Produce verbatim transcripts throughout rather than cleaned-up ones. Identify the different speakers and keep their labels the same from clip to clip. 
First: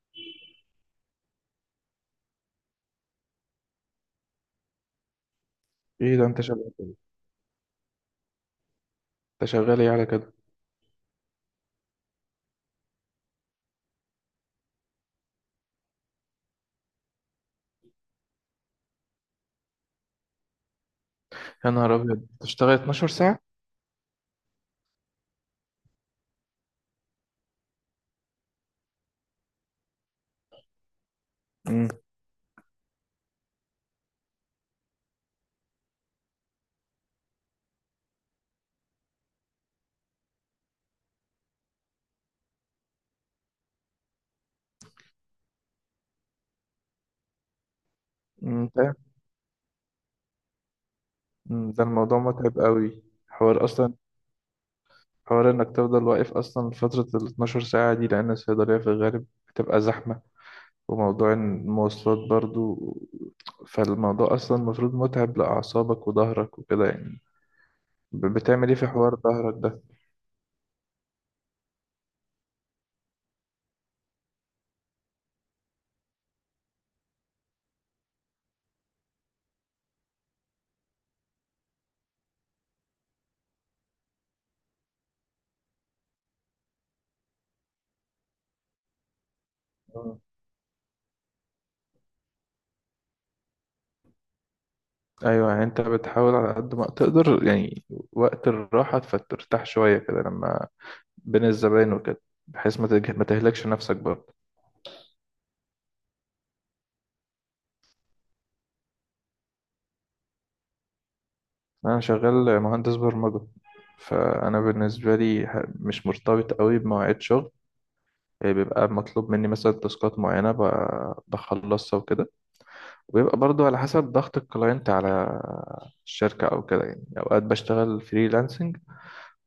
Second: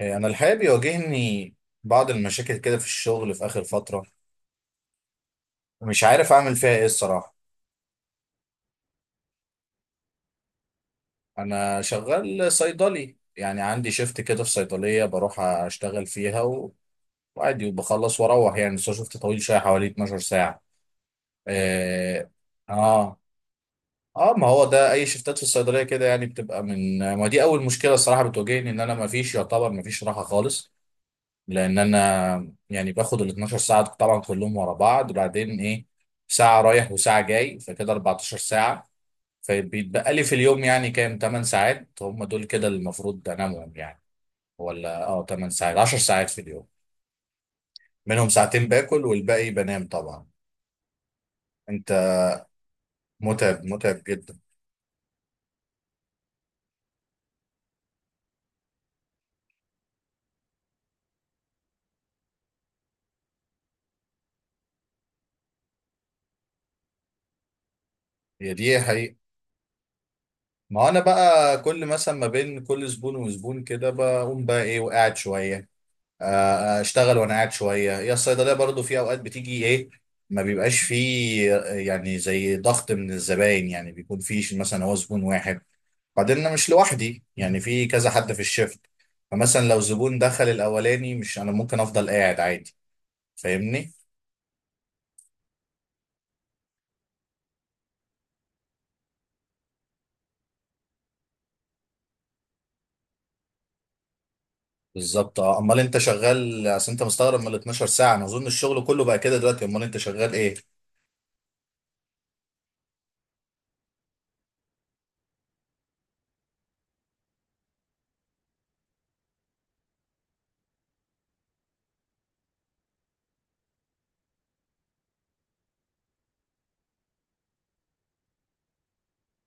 Speaker 1: إيه، انا الحقيقه بيواجهني بعض المشاكل كده في الشغل في اخر فتره. مش
Speaker 2: ايه ده،
Speaker 1: عارف
Speaker 2: انت
Speaker 1: اعمل
Speaker 2: شغال
Speaker 1: فيها ايه
Speaker 2: كده
Speaker 1: الصراحه.
Speaker 2: انت شغال ايه على كده؟
Speaker 1: انا شغال صيدلي، يعني عندي شيفت كده في صيدليه بروح اشتغل فيها و- وعادي وبخلص واروح يعني. بس هو شيفت طويل شويه، حوالي اتناشر ساعه.
Speaker 2: يا نهار ابيض،
Speaker 1: اه.
Speaker 2: تشتغل اثنا عشر
Speaker 1: اه.
Speaker 2: ساعة؟
Speaker 1: آه، ما هو ده اي شيفتات في الصيدليه كده، يعني بتبقى من. ما دي اول مشكله الصراحه بتواجهني، ان انا ما فيش يعتبر ما فيش راحه خالص. لان
Speaker 2: امم
Speaker 1: انا يعني باخد ال اتناشر ساعه طبعا كلهم ورا بعض، وبعدين ايه ساعه رايح وساعه جاي، فكده اربعتاشر ساعه. فبيتبقى لي في اليوم يعني كام، تمن ساعات هم دول كده اللي المفروض انامهم يعني، ولا اه تمن ساعات عشر ساعات في اليوم، منهم ساعتين
Speaker 2: أمم، ده
Speaker 1: باكل والباقي بنام طبعا.
Speaker 2: أمم، ده
Speaker 1: انت
Speaker 2: الموضوع متعب قوي، حوار
Speaker 1: متعب،
Speaker 2: اصلا
Speaker 1: متعب جدا.
Speaker 2: حوار انك تفضل واقف اصلا فترة ال اثنا عشر ساعة دي، لان الصيدلية في الغالب بتبقى زحمة، وموضوع المواصلات برضو. فالموضوع اصلا المفروض متعب لاعصابك وظهرك وكده يعني. ب-
Speaker 1: هي
Speaker 2: بتعمل ايه
Speaker 1: دي
Speaker 2: في
Speaker 1: حقيقة.
Speaker 2: حوار ظهرك ده؟
Speaker 1: ما انا بقى كل مثلا ما بين كل زبون وزبون كده بقوم بقى ايه وقاعد شوية. آه، اشتغل وانا قاعد شويه. هي الصيدليه برضو في اوقات بتيجي ايه، ما بيبقاش فيه آه، يعني زي ضغط من الزباين، يعني بيكون فيش مثلا هو زبون واحد. بعدين انا مش لوحدي، يعني في كذا حد في الشفت، فمثلا لو زبون
Speaker 2: مم.
Speaker 1: دخل الاولاني مش انا ممكن افضل قاعد عادي. فاهمني.
Speaker 2: ايوه، يعني انت بتحاول على قد ما تقدر، يعني وقت الراحة فترتاح شوية كده لما بين الزباين وكده، بحيث ما تج- ما تهلكش نفسك برضه.
Speaker 1: بالظبط. اه امال انت شغال، اصل انت مستغرب من ال اتناشر ساعه؟ انا اظن الشغل كله بقى كده دلوقتي، امال انت شغال ايه؟
Speaker 2: انا شغال مهندس برمجة. فانا بالنسبة لي ه- مش مرتبط قوي بمواعيد شغل، يعني بيبقى مطلوب مني مثلا تاسكات معينة ب- بخلصها وكده. وبيبقى برضو على حسب ضغط الكلاينت على الشركة أو كده، يعني أوقات بشتغل فريلانسنج،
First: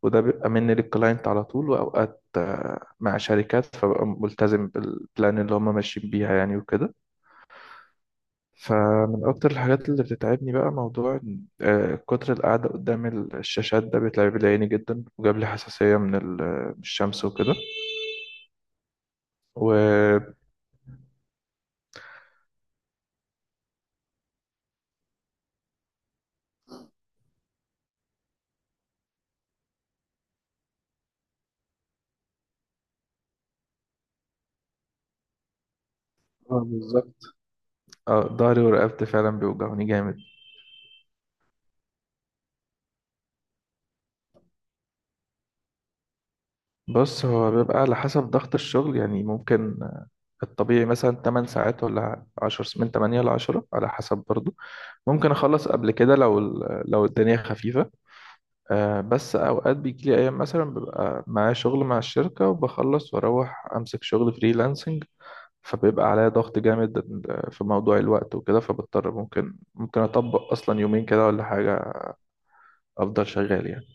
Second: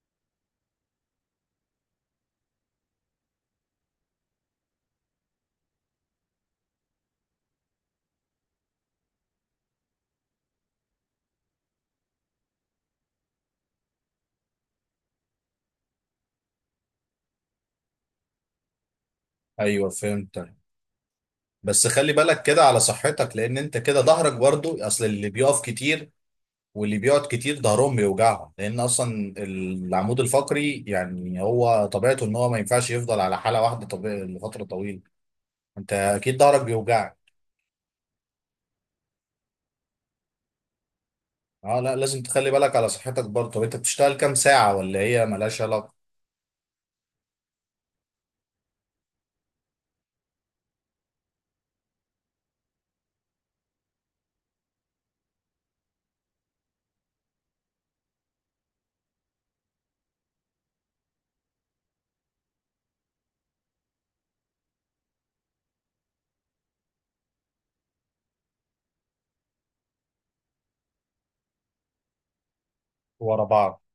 Speaker 2: وده بيبقى مني للكلاينت على طول، وأوقات آه، مع شركات فببقى ملتزم بالبلان اللي هم ماشيين بيها يعني وكده. فمن أكتر الحاجات اللي بتتعبني بقى موضوع إن- آه، كتر القعدة قدام ال- الشاشات، ده بيتعب لي عيني جدا وجاب لي حساسية من ال- من الشمس وكده.
Speaker 1: ايوه فهمت.
Speaker 2: و
Speaker 1: بس خلي بالك كده على صحتك، لان انت كده ظهرك برضو. اصل اللي بيقف كتير واللي بيقعد كتير ظهرهم بيوجعهم، لان اصلا العمود الفقري يعني هو طبيعته ان هو ما ينفعش يفضل على حاله واحده طبيعي لفتره طويله. انت اكيد ظهرك
Speaker 2: آه، بالظبط.
Speaker 1: بيوجعك.
Speaker 2: اه، ضهري ورقبتي فعلا بيوجعوني جامد.
Speaker 1: اه لا لازم تخلي بالك على صحتك برضه. طب انت بتشتغل كام ساعه، ولا هي ملهاش علاقه؟
Speaker 2: بص، هو بيبقى على حسب ضغط الشغل، يعني ممكن آه، الطبيعي مثلا تمانية ساعات ولا عشرة، من تمانية ل عشرة، على حسب برضو. ممكن أخلص قبل كده لو ال- لو الدنيا خفيفة. آه، بس اوقات بيجي لي ايام، مثلا ببقى معايا شغل مع الشركه وبخلص واروح امسك شغل فريلانسنج، فبيبقى عليا ضغط جامد في موضوع الوقت وكده، فبضطر ممكن ممكن اطبق اصلا يومين كده ولا حاجه، افضل
Speaker 1: ورا
Speaker 2: شغال
Speaker 1: بعض.
Speaker 2: يعني.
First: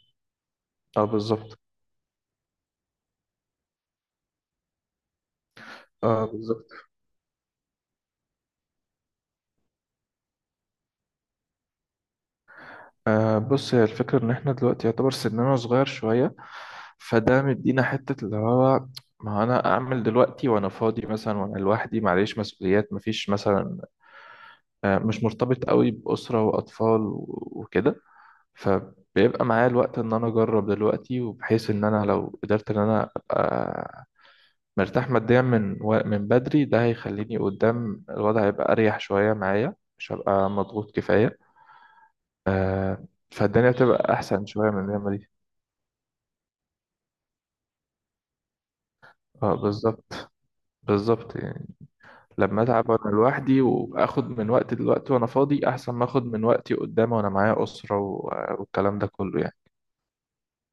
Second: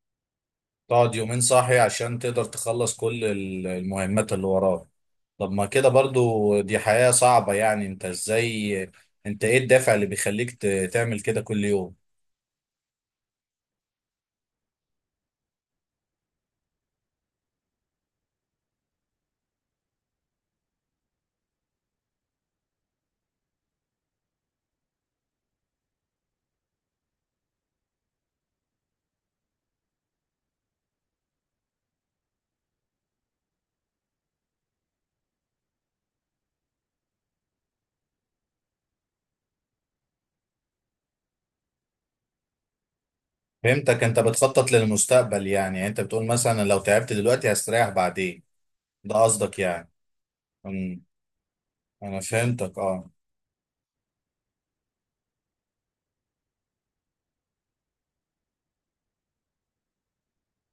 Speaker 2: اه،
Speaker 1: تقعد يومين
Speaker 2: بالظبط.
Speaker 1: صاحي عشان تقدر تخلص كل ال- المهمات اللي وراك. طب ما كده
Speaker 2: اه،
Speaker 1: برضه
Speaker 2: بالظبط.
Speaker 1: دي حياه صعبه. يعني انت ازاي؟ انت ايه الدافع اللي بيخليك ت- تعمل كده كل يوم؟
Speaker 2: آه بص، هي الفكره ان احنا دلوقتي يعتبر سننا صغير شويه، فده مدينا حته اللي هو، ما انا اعمل دلوقتي وانا فاضي مثلا وانا لوحدي، معليش مسؤوليات مفيش، مثلا آه، مش مرتبط قوي بأسرة وأطفال و- وكده. فبيبقى معايا الوقت إن أنا أجرب دلوقتي، وبحيث إن أنا لو قدرت إن أنا أبقى مرتاح ماديا من و- من بدري، ده هيخليني قدام. الوضع هيبقى أريح شوية معايا، مش هبقى مضغوط كفاية. آه، فالدنيا
Speaker 1: فهمتك.
Speaker 2: تبقى
Speaker 1: انت
Speaker 2: أحسن شوية
Speaker 1: بتخطط
Speaker 2: من الأيام دي.
Speaker 1: للمستقبل، يعني يعني انت بتقول مثلا لو تعبت دلوقتي هستريح بعدين، ده
Speaker 2: اه،
Speaker 1: قصدك يعني؟
Speaker 2: بالظبط.
Speaker 1: امم.
Speaker 2: بالظبط يعني.
Speaker 1: انا
Speaker 2: لما
Speaker 1: فهمتك
Speaker 2: أتعب
Speaker 1: اه.
Speaker 2: وأنا لوحدي، وآخد من وقتي دلوقتي وأنا فاضي، أحسن ما آخد من وقتي قدام وأنا معايا أسرة و- والكلام ده كله.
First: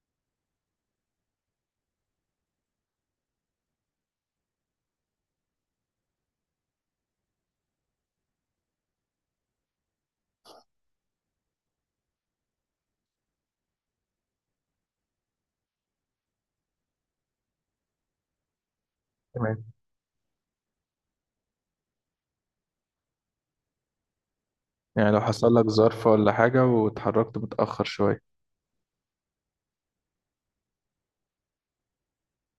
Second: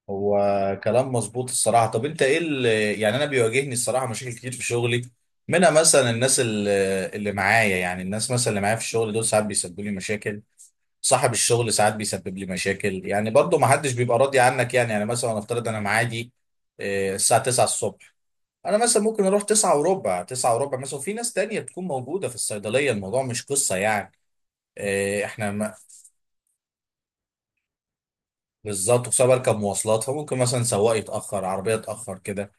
Speaker 1: هو كلام مظبوط الصراحه. طب انت ايه اللي، يعني انا بيواجهني الصراحه مشاكل كتير في شغلي، منها مثلا الناس اللي، اللي معايا، يعني الناس مثلا اللي معايا في الشغل دول ساعات بيسببوا لي مشاكل. صاحب الشغل ساعات بيسبب لي مشاكل، يعني برضه ما حدش بيبقى راضي عنك. يعني يعني مثلا افترض انا معادي اه، الساعه تسعة الصبح، انا مثلا ممكن اروح
Speaker 2: يعني
Speaker 1: تسعة وربع، تسعة وربع مثلا، وفي ناس تانية بتكون موجودة في الصيدلية، الموضوع مش قصة يعني.
Speaker 2: يعني لو
Speaker 1: إيه احنا
Speaker 2: حصل لك
Speaker 1: ما.
Speaker 2: ظرف ولا حاجة واتحركت متأخر شوية.
Speaker 1: بالظبط. وخصوصا بركب مواصلات، فممكن مثلا سواق يتأخر، عربية تأخر كده،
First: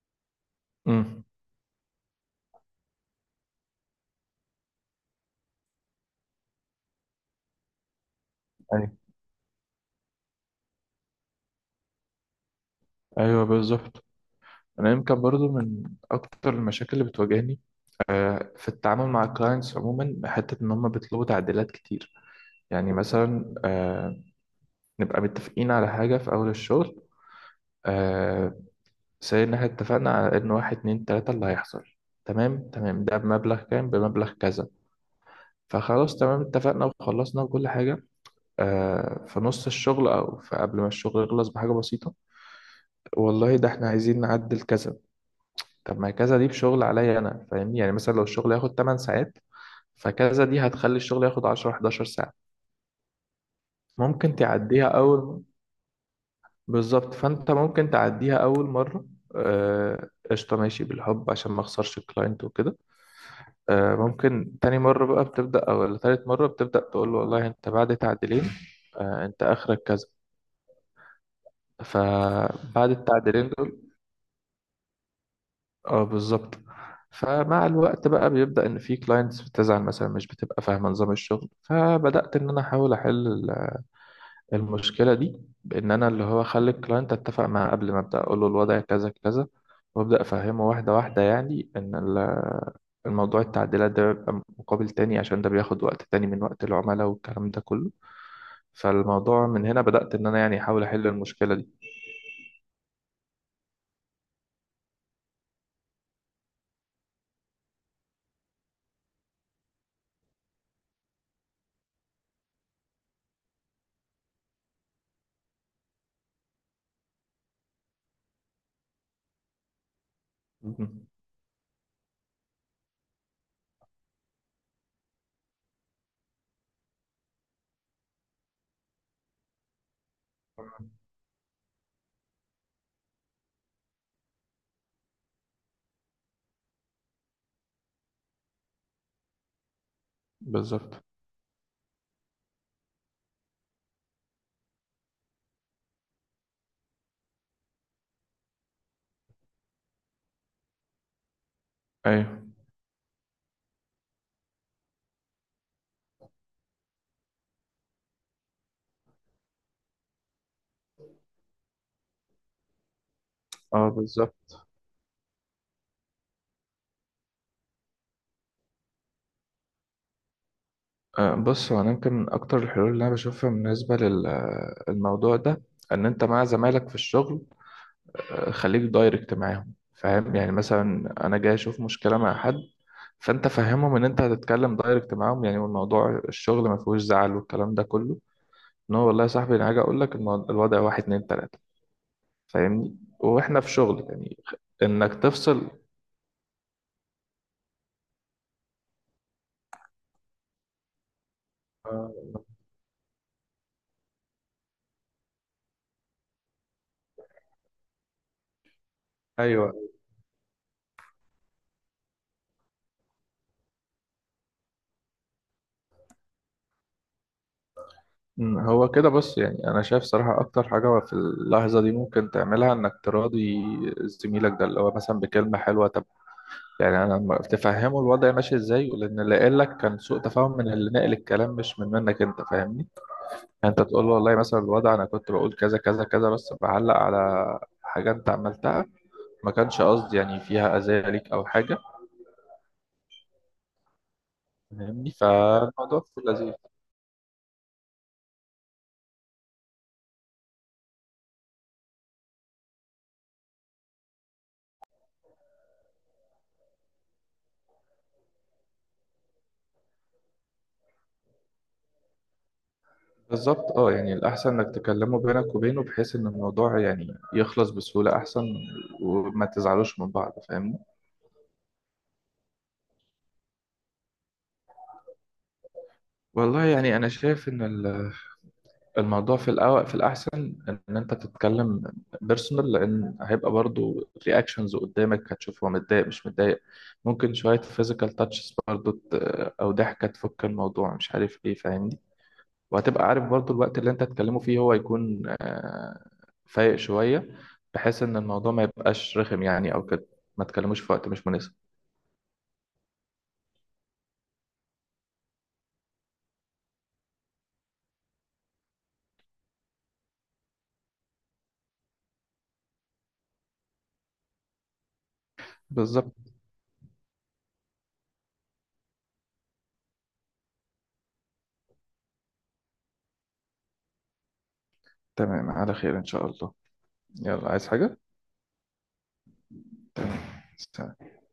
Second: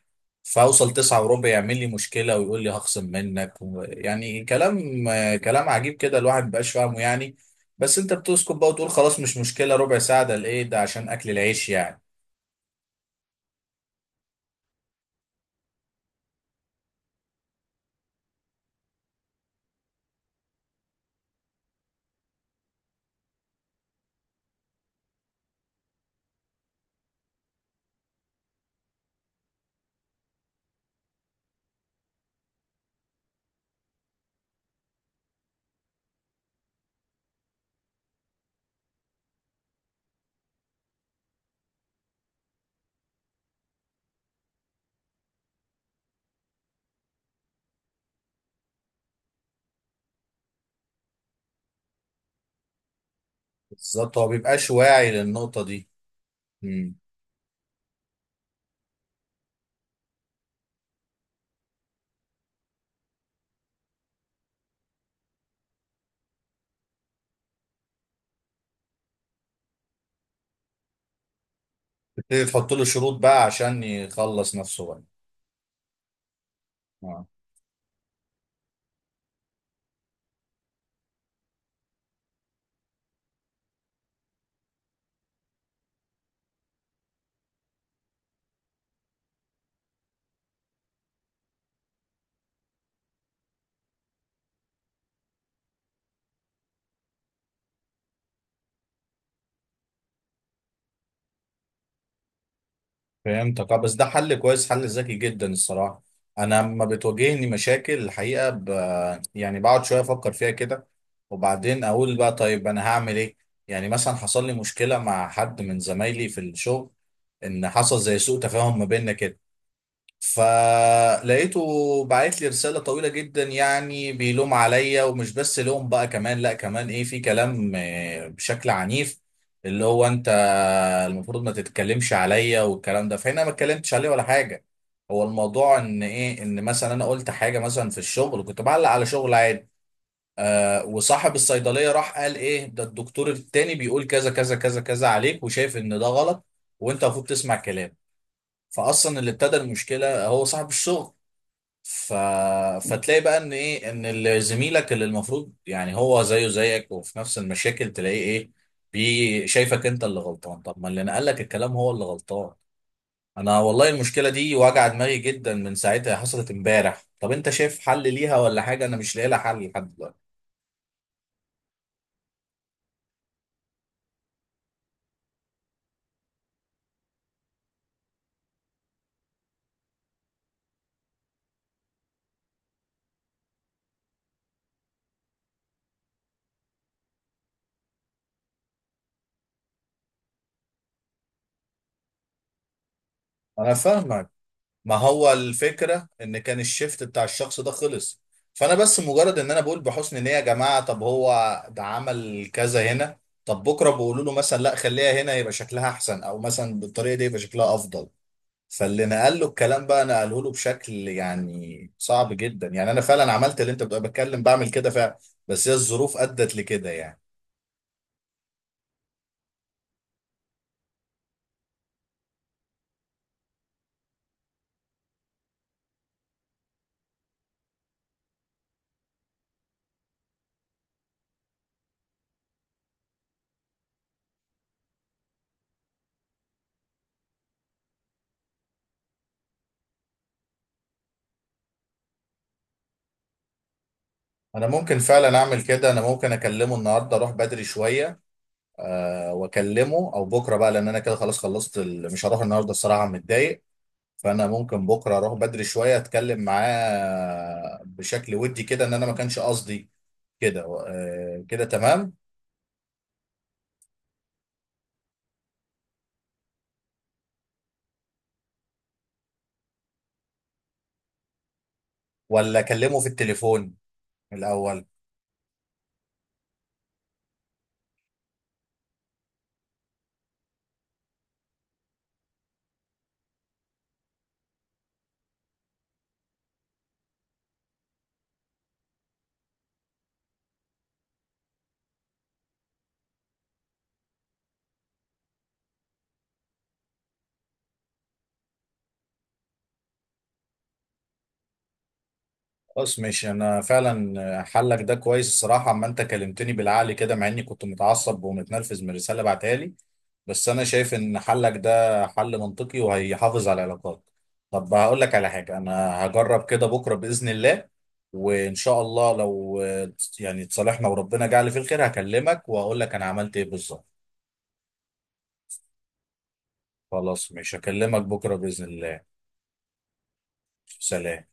Speaker 1: فاوصل تسعة
Speaker 2: امم
Speaker 1: وربع يعمل لي مشكلة ويقول لي هخصم منك و- يعني كلام آه، كلام عجيب كده، الواحد مبقاش فاهمه يعني. بس انت بتسكت بقى وتقول
Speaker 2: يعني،
Speaker 1: خلاص مش مشكلة، ربع ساعة ده لإيه؟ ده عشان أكل العيش يعني.
Speaker 2: أيوة بالظبط. أنا يمكن برضو من أكتر المشاكل اللي بتواجهني آه، في التعامل مع الكلاينتس عموما، حتة إن هم بيطلبوا تعديلات كتير، يعني مثلا آه، نبقى متفقين على حاجة في أول الشغل، سي إن إحنا اتفقنا على إن واحد اتنين تلاتة اللي هيحصل، تمام تمام، ده بمبلغ كام، بمبلغ كذا، فخلاص تمام اتفقنا وخلصنا وكل حاجة. آه، في نص الشغل أو في قبل ما الشغل يخلص بحاجة بسيطة، والله، ده احنا عايزين نعدل كذا. طب ما كذا دي بشغل عليا انا، فاهمني؟ يعني مثلا لو الشغل ياخد ثماني ساعات، فكذا دي هتخلي الشغل ياخد عشر أحد عشر ساعة.
Speaker 1: بالظبط. هو
Speaker 2: ممكن
Speaker 1: مبيبقاش
Speaker 2: تعديها
Speaker 1: واعي
Speaker 2: اول.
Speaker 1: للنقطة دي. مم.
Speaker 2: بالظبط، فانت ممكن تعديها اول مرة. آه، قشطة، ماشي بالحب عشان ما اخسرش الكلاينت وكده. آه، ممكن تاني مرة بقى بتبدأ، او ولا تالت مرة بتبدأ تقول له: والله انت بعد تعديلين، آه، انت اخرك كذا،
Speaker 1: تبتدي تحط له
Speaker 2: فبعد
Speaker 1: شروط بقى
Speaker 2: التعديلين
Speaker 1: عشان
Speaker 2: دول.
Speaker 1: يخلص نفسه بقى.
Speaker 2: اه، بالظبط.
Speaker 1: آه.
Speaker 2: فمع الوقت بقى بيبدأ ان في كلاينتس بتزعل، مثلا مش بتبقى فاهمة نظام الشغل، فبدأت ان انا احاول احل ال- المشكلة دي، بان انا اللي هو اخلي الكلاينت اتفق معاه قبل ما ابدأ اقول له الوضع كذا كذا، وابدأ افهمه واحدة واحدة، يعني ان ال- الموضوع التعديلات ده بيبقى مقابل تاني، عشان ده بياخد وقت تاني من وقت العملاء والكلام ده كله. فالموضوع من هنا بدأت ان انا يعني احاول احل المشكلة دي.
Speaker 1: فهمتك اه. بس ده حل كويس، حل ذكي جدا الصراحة. انا لما بتواجهني مشاكل الحقيقة ب... يعني بقعد شوية افكر فيها كده، وبعدين اقول بقى طيب انا هعمل ايه. يعني مثلا حصل لي مشكلة مع حد من زمايلي في الشغل، ان حصل زي سوء تفاهم ما بيننا كده،
Speaker 2: مهم.
Speaker 1: فلقيته بعت لي رسالة طويلة جدا، يعني بيلوم عليا، ومش بس لوم بقى كمان، لا كمان ايه في كلام آه، بشكل عنيف. اللي هو انت المفروض ما تتكلمش عليا والكلام ده، فهنا ما اتكلمتش عليه ولا حاجه. هو الموضوع ان ايه، ان مثلا انا قلت حاجه مثلا في الشغل، كنت بعلق على شغل عادي، آه،
Speaker 2: بالظبط،
Speaker 1: وصاحب الصيدليه راح قال ايه ده الدكتور التاني بيقول كذا كذا كذا كذا عليك، وشايف ان ده غلط وانت المفروض تسمع كلام. فاصلا اللي ابتدى المشكله هو صاحب الشغل. ف...
Speaker 2: ايوه.
Speaker 1: فتلاقي بقى ان ايه، ان ال- زميلك اللي المفروض يعني هو زيه زيك وفي نفس المشاكل، تلاقيه ايه، بي شايفك انت اللي غلطان. طب ما اللي نقلك الكلام هو اللي غلطان. انا والله
Speaker 2: اه،
Speaker 1: المشكله
Speaker 2: بالظبط.
Speaker 1: دي واجعه دماغي جدا، من ساعتها حصلت امبارح. طب انت شايف حل ليها ولا حاجه؟ انا مش لاقي لها حل لحد دلوقتي.
Speaker 2: آه، بص، هو انا يمكن من اكتر الحلول اللي انا بشوفها بالنسبه للموضوع ده، ان انت مع زمايلك في الشغل آه، خليك دايركت معاهم، فاهم؟ يعني مثلا انا جاي اشوف مشكله مع حد، فانت فهمهم ان انت هتتكلم دايركت معاهم يعني، والموضوع الشغل ما فيهوش زعل والكلام ده كله، ان هو، والله يا صاحبي، انا هاجي اقول لك المو- الوضع واحد اتنين تلاته، فاهمني؟ واحنا في
Speaker 1: انا
Speaker 2: شغل
Speaker 1: فاهمك.
Speaker 2: يعني.
Speaker 1: ما
Speaker 2: انك
Speaker 1: هو
Speaker 2: تفصل.
Speaker 1: الفكرة ان كان الشيفت بتاع الشخص ده خلص، فانا بس مجرد ان انا بقول بحسن نية يا جماعة، طب هو ده
Speaker 2: آه،
Speaker 1: عمل كذا هنا، طب بكرة بيقولوا له مثلا لا خليها هنا يبقى شكلها احسن، او مثلا بالطريقة دي يبقى شكلها افضل. فاللي نقل له
Speaker 2: ايوه.
Speaker 1: الكلام بقى نقله له بشكل يعني صعب جدا. يعني انا فعلا عملت اللي انت بتبقى بتكلم، بعمل كده فعلا، بس هي الظروف ادت لكده يعني.
Speaker 2: مم، هو كده بص، يعني انا شايف صراحة اكتر حاجة في اللحظة دي ممكن تعملها انك تراضي زميلك ده، اللي هو مثلا بكلمة حلوة، طب يعني انا لما تفهمه الوضع ماشي ازاي لان اللي قال لك كان سوء تفاهم من اللي ناقل الكلام، مش من منك انت، فاهمني؟ يعني انت تقول له: والله مثلا الوضع انا كنت بقول كذا كذا كذا، بس بعلق على حاجة انت عملتها، ما كانش قصدي يعني فيها اذى ليك او حاجة،
Speaker 1: انا ممكن
Speaker 2: فاهمني؟
Speaker 1: فعلا اعمل كده،
Speaker 2: فالموضوع
Speaker 1: انا
Speaker 2: في
Speaker 1: ممكن
Speaker 2: اللذيذ.
Speaker 1: اكلمه النهارده، اروح بدري شوية آه، واكلمه، او بكره بقى، لان انا كده خلاص خلصت ال... مش هروح النهارده الصراحه متضايق. فانا ممكن بكره اروح بدري شويه اتكلم معاه بشكل ودي كده، ان انا ما كانش قصدي كده. آه، كده تمام.
Speaker 2: بالظبط، اه، يعني الأحسن إنك تكلمه بينك وبينه، بحيث إن الموضوع يعني يخلص بسهولة أحسن، وما تزعلوش من بعض، فاهمني؟
Speaker 1: ولا اكلمه في التليفون الاول؟
Speaker 2: والله يعني أنا شايف إن ال- الموضوع في الأول في الأحسن إن أنت تتكلم بيرسونال، لأن هيبقى برضو رياكشنز قدامك، هتشوف هو متضايق مش متضايق. ممكن شوية فيزيكال تاتشز برضو، ت- أو ضحكة تفك الموضوع، مش عارف إيه، فاهمني؟ وهتبقى عارف برضو الوقت اللي انت هتكلمه فيه هو يكون آه، فايق شوية، بحيث ان الموضوع ما يبقاش رخم يعني او كده، ما تكلموش في وقت مش مناسب.
Speaker 1: خلاص ماشي. انا فعلا حلك ده كويس الصراحه، اما انت كلمتني بالعقل كده، مع اني كنت متعصب ومتنرفز من الرساله بعتها لي، بس انا شايف ان حلك ده حل منطقي وهيحافظ على العلاقات. طب هقول لك على حاجه، انا
Speaker 2: بالظبط.
Speaker 1: هجرب كده بكره باذن الله، وان شاء الله لو آه، يعني اتصالحنا وربنا جعل في الخير، هكلمك واقول لك انا عملت ايه بالظبط.
Speaker 2: تمام، على خير ان شاء الله.
Speaker 1: خلاص
Speaker 2: يلا،
Speaker 1: مش
Speaker 2: عايز حاجة؟
Speaker 1: هكلمك بكره باذن الله.
Speaker 2: تمام. سلام.
Speaker 1: سلام